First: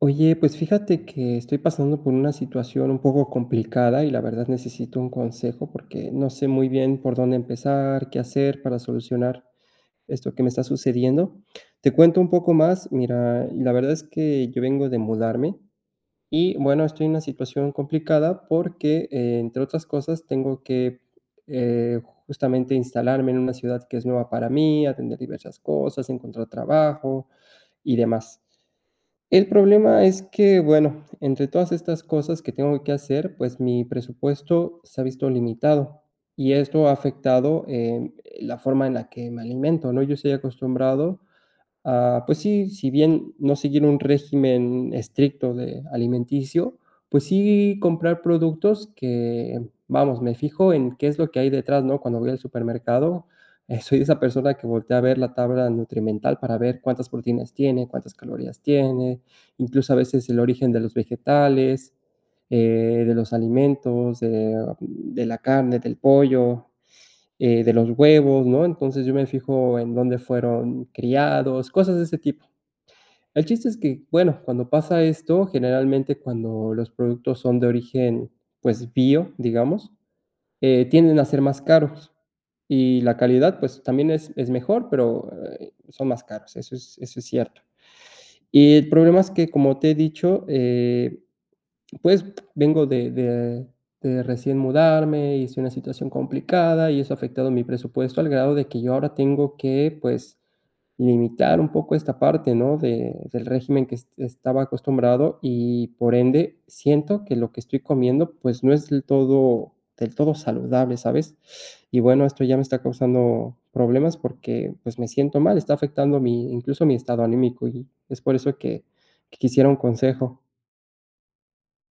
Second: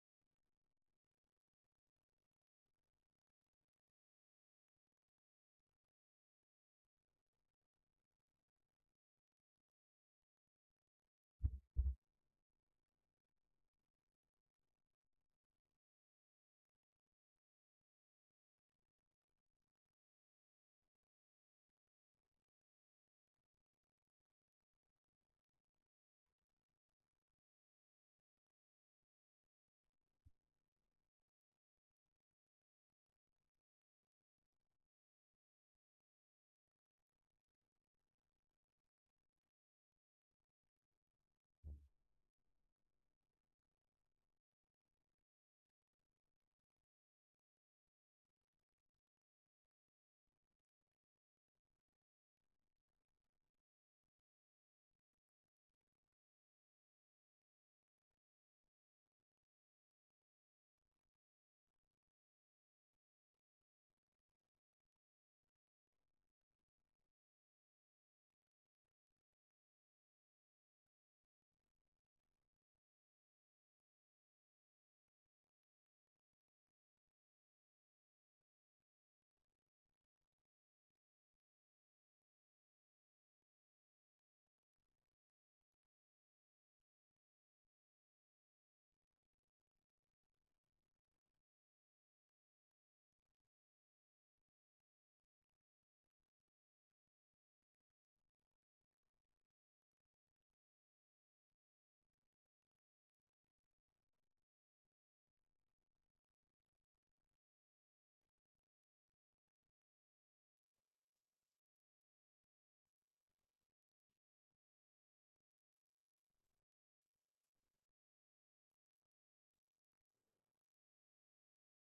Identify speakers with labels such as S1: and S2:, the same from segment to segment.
S1: Oye, pues, fíjate que estoy pasando por una situación un poco complicada y, la verdad, necesito un consejo, porque, no sé, muy bien por dónde empezar, qué hacer para solucionar esto que me está sucediendo. Te cuento un poco más, mira, la verdad es que yo vengo de mudarme y bueno, estoy en una situación complicada, porque, entre otras cosas, tengo que, eh, justamente, instalarme en una ciudad que es nueva para mí, atender diversas cosas, encontrar trabajo y demás. El problema es que, bueno, entre todas estas cosas que tengo que hacer, pues, mi presupuesto se ha visto limitado y esto ha afectado, eh, la forma en la que me alimento, ¿no?, yo estoy acostumbrado a, pues, sí si bien no seguir un régimen estricto de, alimenticio, pues, sí, comprar productos que, vamos, me fijo en qué es lo que hay detrás, ¿no?, cuando voy al supermercado, soy esa persona que voltea a ver la tabla nutrimental para ver cuántas proteínas tiene, cuántas calorías tiene, incluso, a veces el origen de los vegetales, eh, de los alimentos, eh, de la carne del pollo, eh, de los huevos, ¿no? Entonces, yo me fijo en dónde fueron criados, cosas de ese tipo. El chiste es que bueno, cuando pasa esto, generalmente, cuando los productos son de origen, pues, bio, digamos, eh, tienden a ser más caros y la calidad, pues, también es es mejor, pero, eh, son más caros. Eso es eso es cierto. Y el problema es que como te he dicho, eh, pues, vengo de de de recién mudarme y estoy en una situación complicada y eso ha afectado mi presupuesto, al grado de que yo ahora tengo que, pues, limitar un poco esta parte, ¿no?, de del régimen que est estaba acostumbrado y por ende, siento que lo que estoy comiendo, pues, no es del todo del todo saludable, ¿sabes? Y bueno, esto ya me está causando problemas, porque, pues, me siento mal, está afectando mi, incluso, mi estado anímico y es por eso que que quisiera un consejo.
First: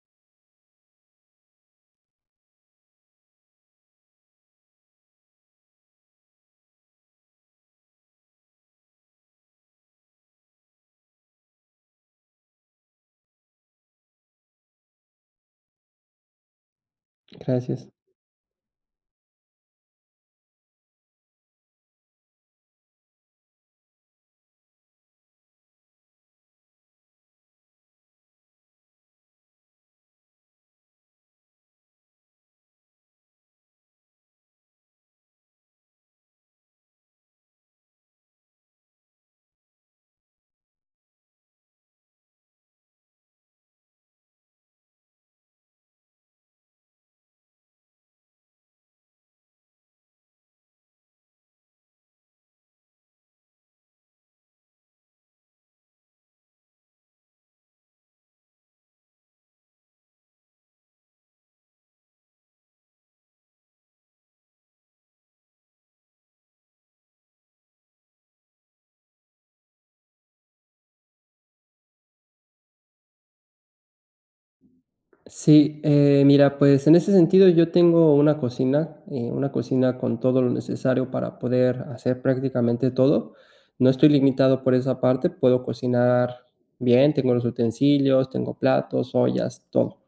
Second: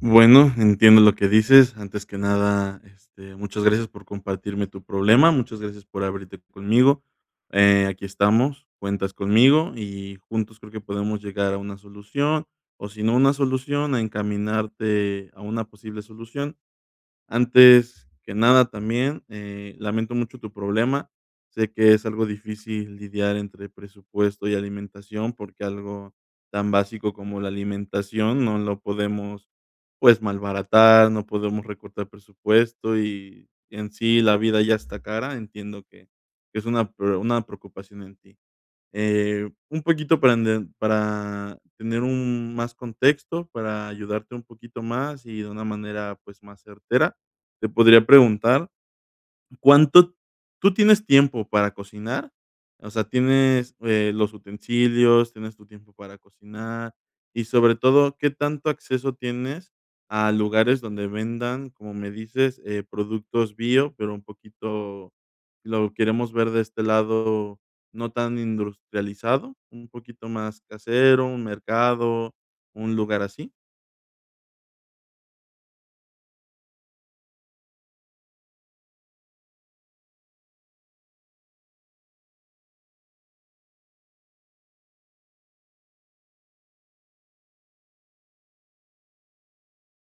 S2: Bueno, entiendo lo que dices. Antes que nada, este, muchas gracias por compartirme tu problema, muchas gracias por abrirte conmigo, eh, aquí estamos, cuentas conmigo y juntos creo que podemos llegar a una solución o, si no una solución, a encaminarte a una posible solución.
S1: Gracias.
S2: Antes que nada, también, eh, lamento mucho tu problema. Sé que es algo difícil lidiar entre presupuesto y alimentación, porque algo tan básico como la alimentación no lo podemos, pues, malbaratar, no podemos recortar presupuesto y en sí la vida ya está cara. Entiendo que es una pre una preocupación en ti. Eh, un poquito para ent para tener un más contexto para ayudarte un poquito más y de una manera, pues más certera, te podría preguntar, ¿cuánto tú tienes tiempo para cocinar? O sea, ¿tienes, eh, los utensilios, tienes tu tiempo para cocinar?, y sobre todo, ¿qué tanto acceso tienes a lugares donde vendan, como me dices, eh, productos bio, pero un poquito lo queremos ver de este lado, no tan industrializado? ¿Un poquito más casero, un mercado, un lugar así?
S1: Sí, eh, mira, pues, en ese sentido, yo tengo una cocina, eh, una cocina con todo lo necesario para poder hacer prácticamente todo. No estoy limitado por esa parte, puedo cocinar bien, tengo los utensilios, tengo platos, ollas, todo,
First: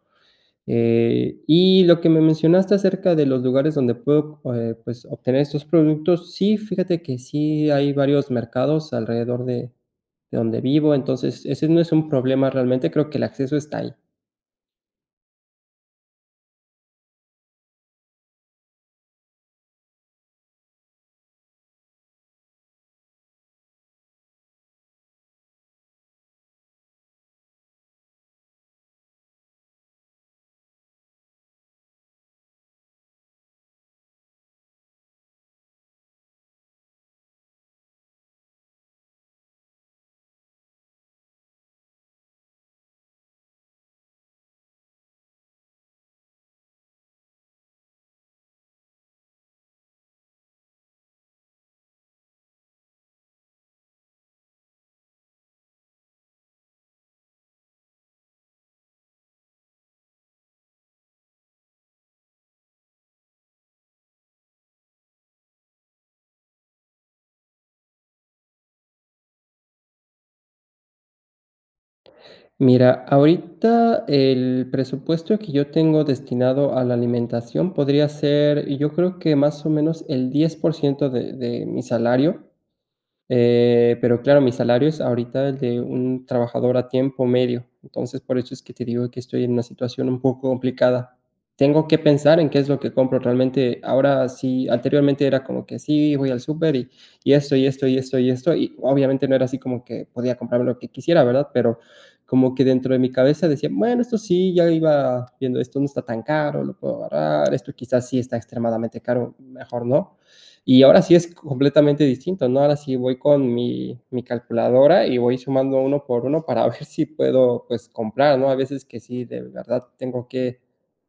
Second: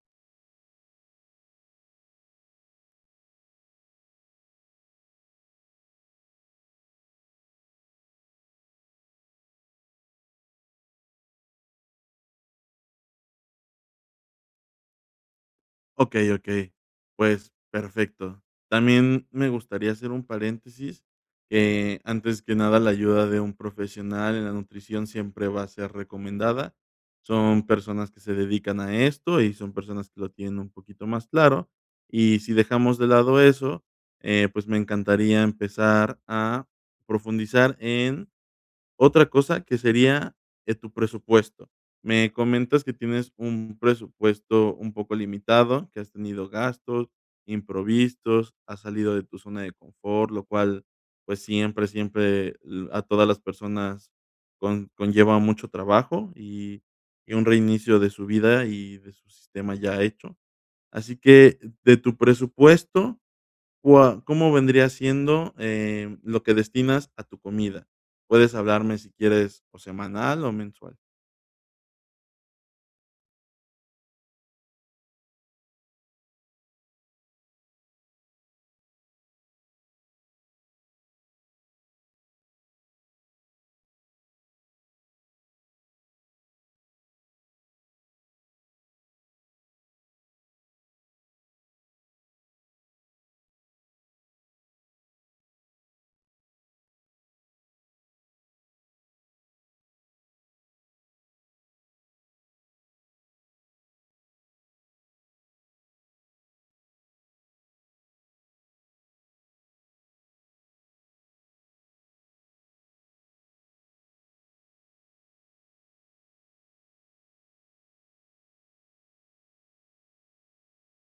S1: eh, y lo que me mencionaste acerca de los lugares donde puedo, eh, pues, obtener estos productos. Sí, fíjate que sí hay varios mercados alrededor de de donde vivo. Entonces, ese no es un problema realmente, creo que el acceso está ahí.
S2: Okey okey, pues, perfecto. También me gustaría hacer un paréntesis, eh, antes que nada, la ayuda de un profesional en la nutrición siempre va a ser recomendada, son personas que se dedican a esto y son personas que lo tienen un poquito más claro. Y si dejamos de lado eso, eh, pues, me encantaría empezar a profundizar en otra cosa que sería eh, tu presupuesto. Me comentas que tienes un presupuesto un poco limitado, que has tenido gastos imprevistos, has salido de tu zona de confort, lo cual pues, siempre siempre, eh, a todas las personas con conlleva mucho trabajo y y un reinicio de su vida y de su sistema ya hecho. Así que de tu presupuesto, ¿cua cómo vendría siendo, eh, lo que destinas a tu comida? Puedes hablarme si quieres o semanal o mensual.
S1: Mira, ahorita el presupuesto que yo tengo destinado a la alimentación podría ser yo creo que más o menos el 10%, de de mi salario. Em, pero claro, mi salario es ahorita el de un trabajador a tiempo medio, entonces por eso es que te digo que estoy en una situación un poco complicada. Tengo que pensar en qué es lo que compro, realmente ahora sí, anteriormente era como que sí, voy al súper y y esto, y esto, y esto, y esto, y obviamente no era así como que podía comprarme lo que quisiera, ¿verdad? Pero, como que dentro de mi cabeza decía: "Bueno, esto sí ya iba viendo, esto no está tan caro, lo puedo agarrar", esto quizás sí está extremadamente caro, mejor no. Y ahora sí es completamente distinto, ¿no? Ahora sí voy con mi mi calculadora y voy sumando uno por uno para ver si puedo, pues, comprar, ¿no? Hay veces que sí, de verdad tengo que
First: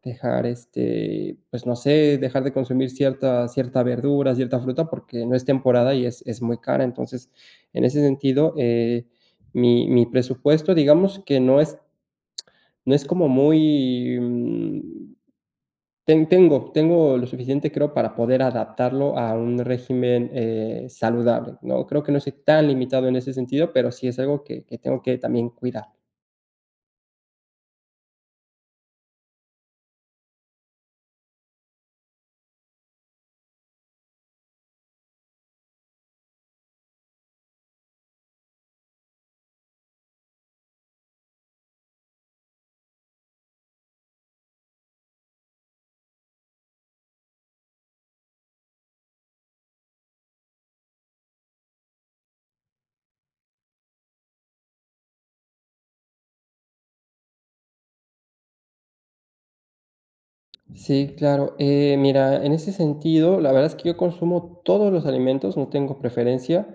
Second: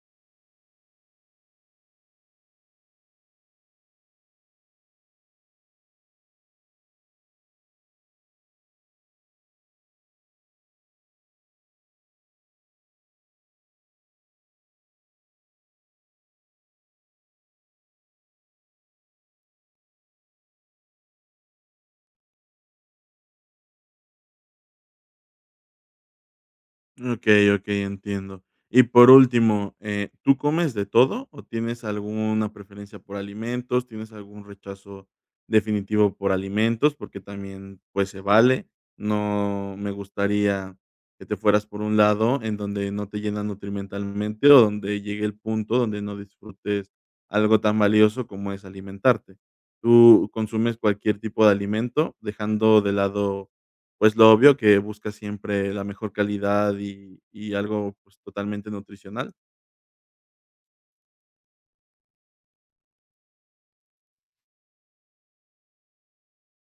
S1: dejar, este, pues, no sé, dejar de consumir cierta cierta verdura, cierta fruta porque no es temporada y es es muy cara. Entonces, en ese sentido, eh, mi mi presupuesto, digamos que no es no es como muy, mm, ten tengo tengo lo suficiente, creo, para poder adaptarlo a un régimen, eh, saludable, ¿no?, creo que no estoy tan limitado en ese sentido, pero sí, es algo que que tengo que también cuidar.
S2: Mm, okey okey, entiendo. Y por último, eh, ¿tú comes de todo o tienes alguna preferencia por alimentos? ¿Tienes algún rechazo definitivo por alimentos? Porque también, pues, se vale. No me gustaría que te fueras por un lado en donde no te llenan nutrimentalmente o donde llegue el punto donde no disfrutes algo tan valioso como es alimentarte, ¿tú consumes cualquier tipo de alimento?, dejando de lado pues, lo obvio que busca siempre la mejor calidad y y algo pues, totalmente nutricional.
S1: Sí, claro. Eh, mira, en ese sentido, la verdad es que yo consumo todos los alimentos, no tengo preferencia,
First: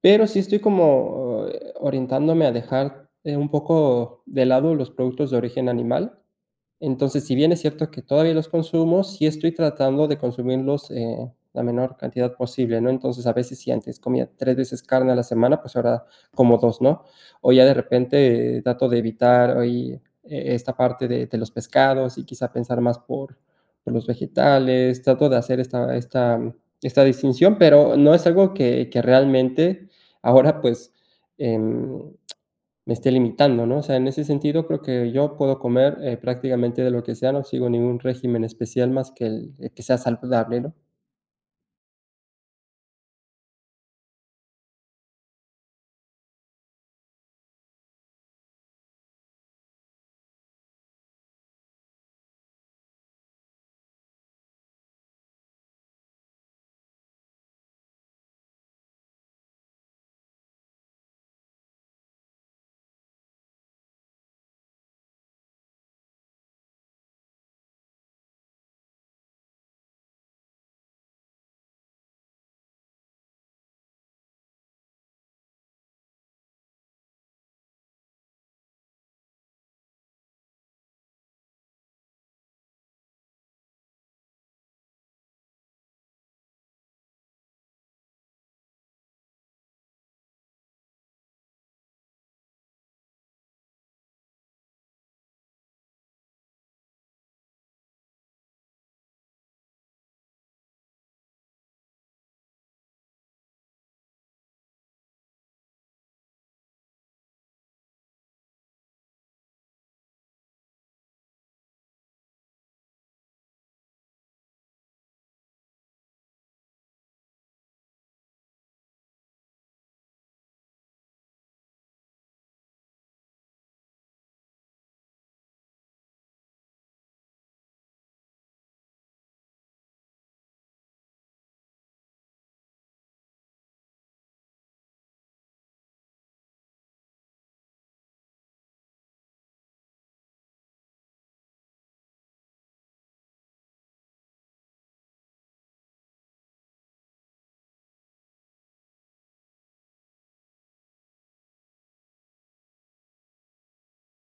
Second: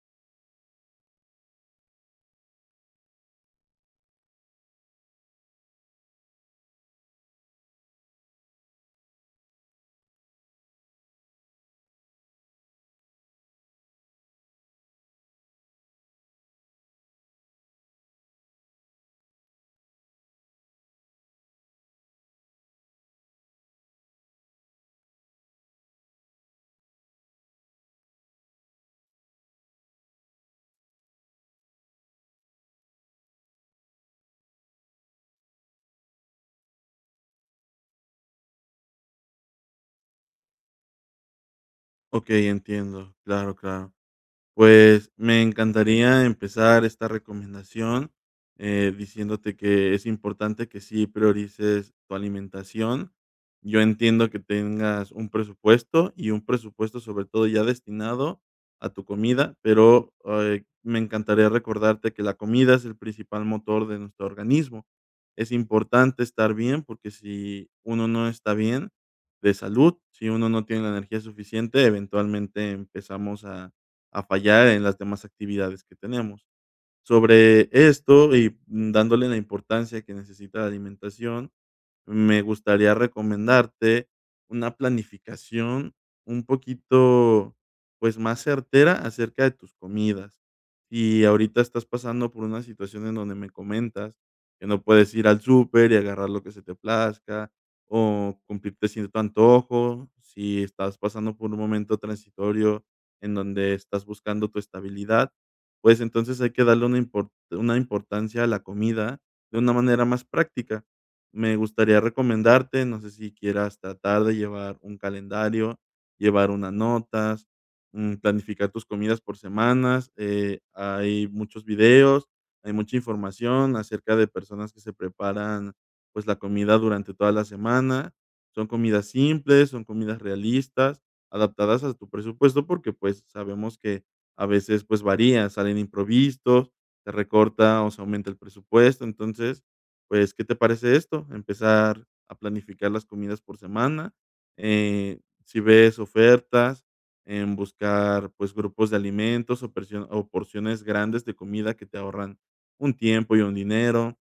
S1: pero sí estoy como, eh, orientándome a dejar eh, un poco de lado los productos de origen animal. Entonces, si bien es cierto que todavía los consumo, sí estoy tratando de consumirlos, eh, la menor cantidad posible, ¿no? Entonces a veces si antes comía 3, veces carne a la semana, pues ahora como 2, ¿no? O ya de repente eh, trato de evitar ahí, eh, esta parte de de los pescados y quizá pensar más por por los vegetales, trato de hacer esta esta esta distinción, pero no es algo que que realmente ahora pues, em, me esté limitando ¿no? O sea, en ese sentido, creo que yo puedo comer, eh, prácticamente de lo que sea, no sigo ningún régimen especial más, que el que sea saludable, ¿no?
S2: Okey, entiendo, claro claro, pues, me encantaría empezar esta recomendación, eh, diciéndote que es importante que sí priorices tu alimentación. Yo entiendo que tengas un presupuesto, y un presupuesto, sobre todo ya destinado a tu comida, pero, ay, me encantaría recordarte que la comida es el principal motor de nuestro organismo, es importante estar bien, porque, si uno no está bien de salud, si uno no tiene la energía suficiente, eventualmente empezamos a a fallar en las demás actividades que tenemos. Sobre esto, y mm, dándole la importancia que necesita la alimentación, me gustaría recomendarte una planificación un poquito, pues, más certera acerca de tus comidas, y ahorita estás pasando por una situación en donde me comentas que no puedes ir al súper y agarrar lo que se te plazca, o cumplirte cierto antojo. Si estás pasando por un momento transitorio, en donde estás buscando tu estabilidad, pues entonces hay que darle una impor una importancia a la comida de una manera más práctica. Me gustaría recomendarte, no sé, si quieras tratar de llevar un calendario, llevar unas notas, mm, planificar tus comidas por semanas, eh, hay muchos videos, hay mucha información acerca de personas que se preparan, pues, la comida durante toda la semana. Son comidas simples, son comidas realistas, adaptadas a tu presupuesto porque, pues, sabemos que a veces, pues, varía, salen imprevistos, se recorta o se aumenta el presupuesto, entonces, pues, ¿qué te parece esto? Empezar a planificar las comidas por semana, eh, si ves ofertas, buscar, pues, grupos de alimentos o persio o porciones grandes de comida que te ahorran un tiempo y un dinero,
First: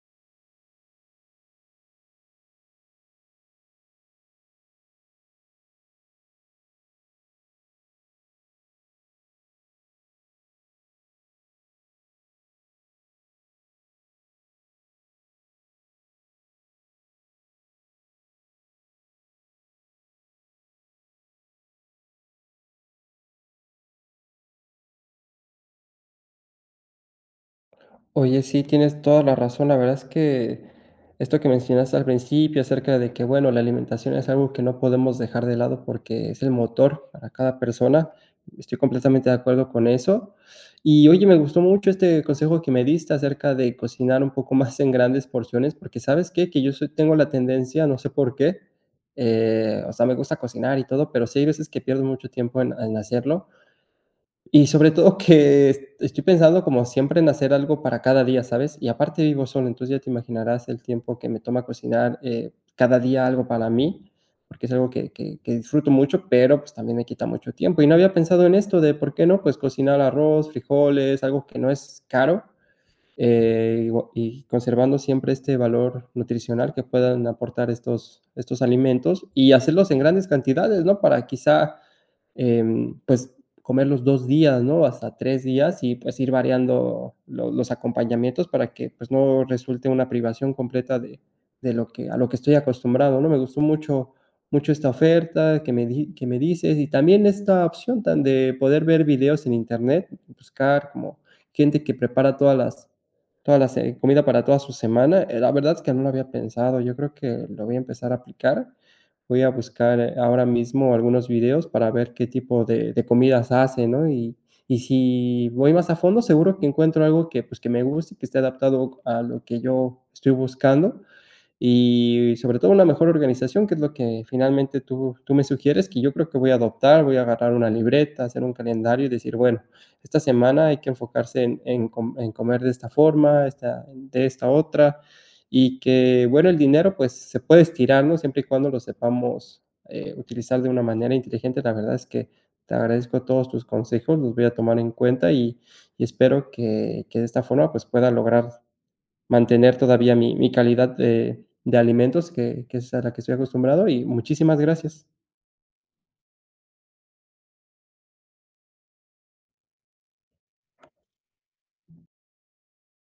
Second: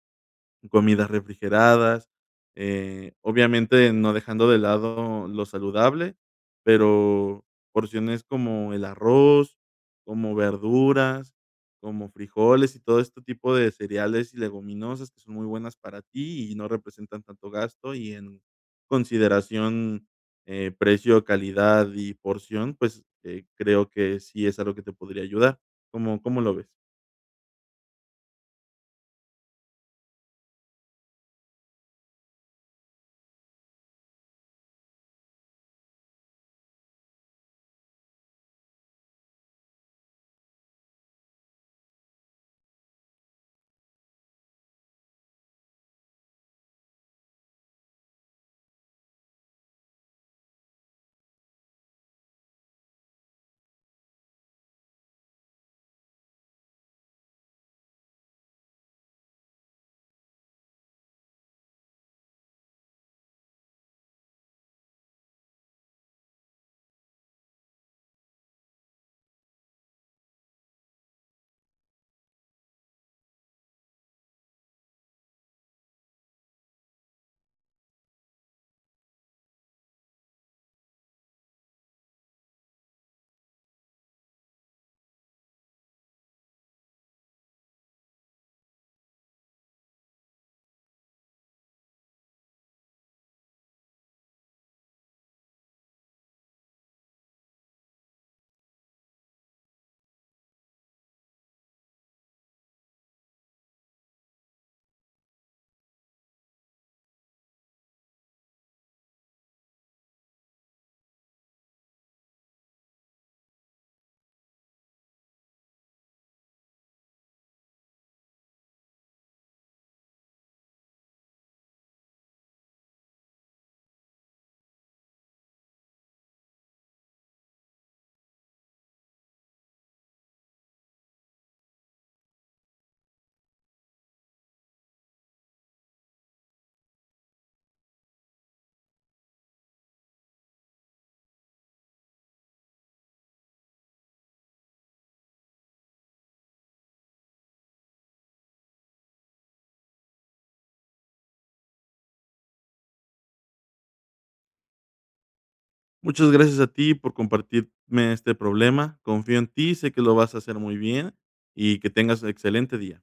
S2: comidas refrigeradas, eh, obviamente no dejando de lado lo saludable, pero porciones como el arroz, como verduras, como frijoles y todo este tipo de cereales y leguminosas que son muy buenas para ti, y no representan tanto gasto y en consideración, eh, precio, calidad y porción, pues, eh, creo que sí es algo que te podría ayudar, ¿cómo cómo lo ves?
S1: Oye, sí, tienes toda la razón, la verdad es que esto que mencionaste al principio acerca de que bueno, la alimentación es algo que no podemos dejar de lado, porque es el motor para cada persona. Estoy completamente de acuerdo con eso. Y oye, me gustó mucho este consejo que me diste acerca de cocinar un poco más en grandes porciones. Porque, ¿sabes qué?, que yo soy tengo la tendencia, no sé por qué, eh, o sea, me gusta cocinar y todo, pero sí hay veces que pierdo mucho tiempo en en hacerlo. Y sobre todo que estoy pensando como siempre en hacer algo para cada día, ¿sabes?, y aparte vivo solo. Entonces ya te imaginarás el tiempo que me toma cocinar, eh, cada día algo para mí, porque es algo que que que disfruto mucho, pero, pues, también me quita mucho tiempo. Y no había pensado en esto de, ¿por qué no? Pues, cocinar arroz, frijoles, algo que no es caro. Eh, igua y conservando siempre este valor nutricional que puedan aportar estos estos alimentos, y hacerlos en grandes cantidades, ¿no? Para, quizás, em, pues, comer los 2, días, no hasta 3, días, y pues, ir variando los los acompañamientos para que, pues, no resulte una privación completa de de lo que a lo que estoy acostumbrado, ¿no? Me gustó mucho, mucho esta oferta que me di que me dices, y también esta opción de tan de poder ver videos en internet. Y buscar como gente que prepara todas las todas las, eh, comida para toda su semana, eh, la verdad es que no lo había pensado. Yo creo que lo voy a empezar a aplicar. Voy a buscar ahora mismo algunos videos para ver qué tipo de de comidas hace, ¿no?, y y si voy más a fondo, seguro que encuentro algo que, pues, que me guste, que esté adaptado a lo que yo estoy buscando y sobre todo, una mejor organización, que es lo que finalmente tú tú me sugieres que yo creo que voy a adoptar. Voy a agarrar una libreta, hacer un calendario, y decir: "Bueno, esta semana hay que enfocarse en en com en comer de esta forma, esta de esta otra". Y que bueno, el dinero, pues, se puede estirar, ¿no? Siempre y cuando lo sepamos, eh, utilizar de una manera inteligente. La verdad es que te agradezco todos tus consejos, los voy a tomar en cuenta, y y espero que que de esta forma, pues, pueda lograr mantener todavía mi mi calidad de de alimentos que que es a la que estoy acostumbrado, y muchísimas gracias.
S2: Muchas gracias a ti por compartirme este problema. Confío en ti. Sé que lo vas a hacer muy bien y que tengas excelente día.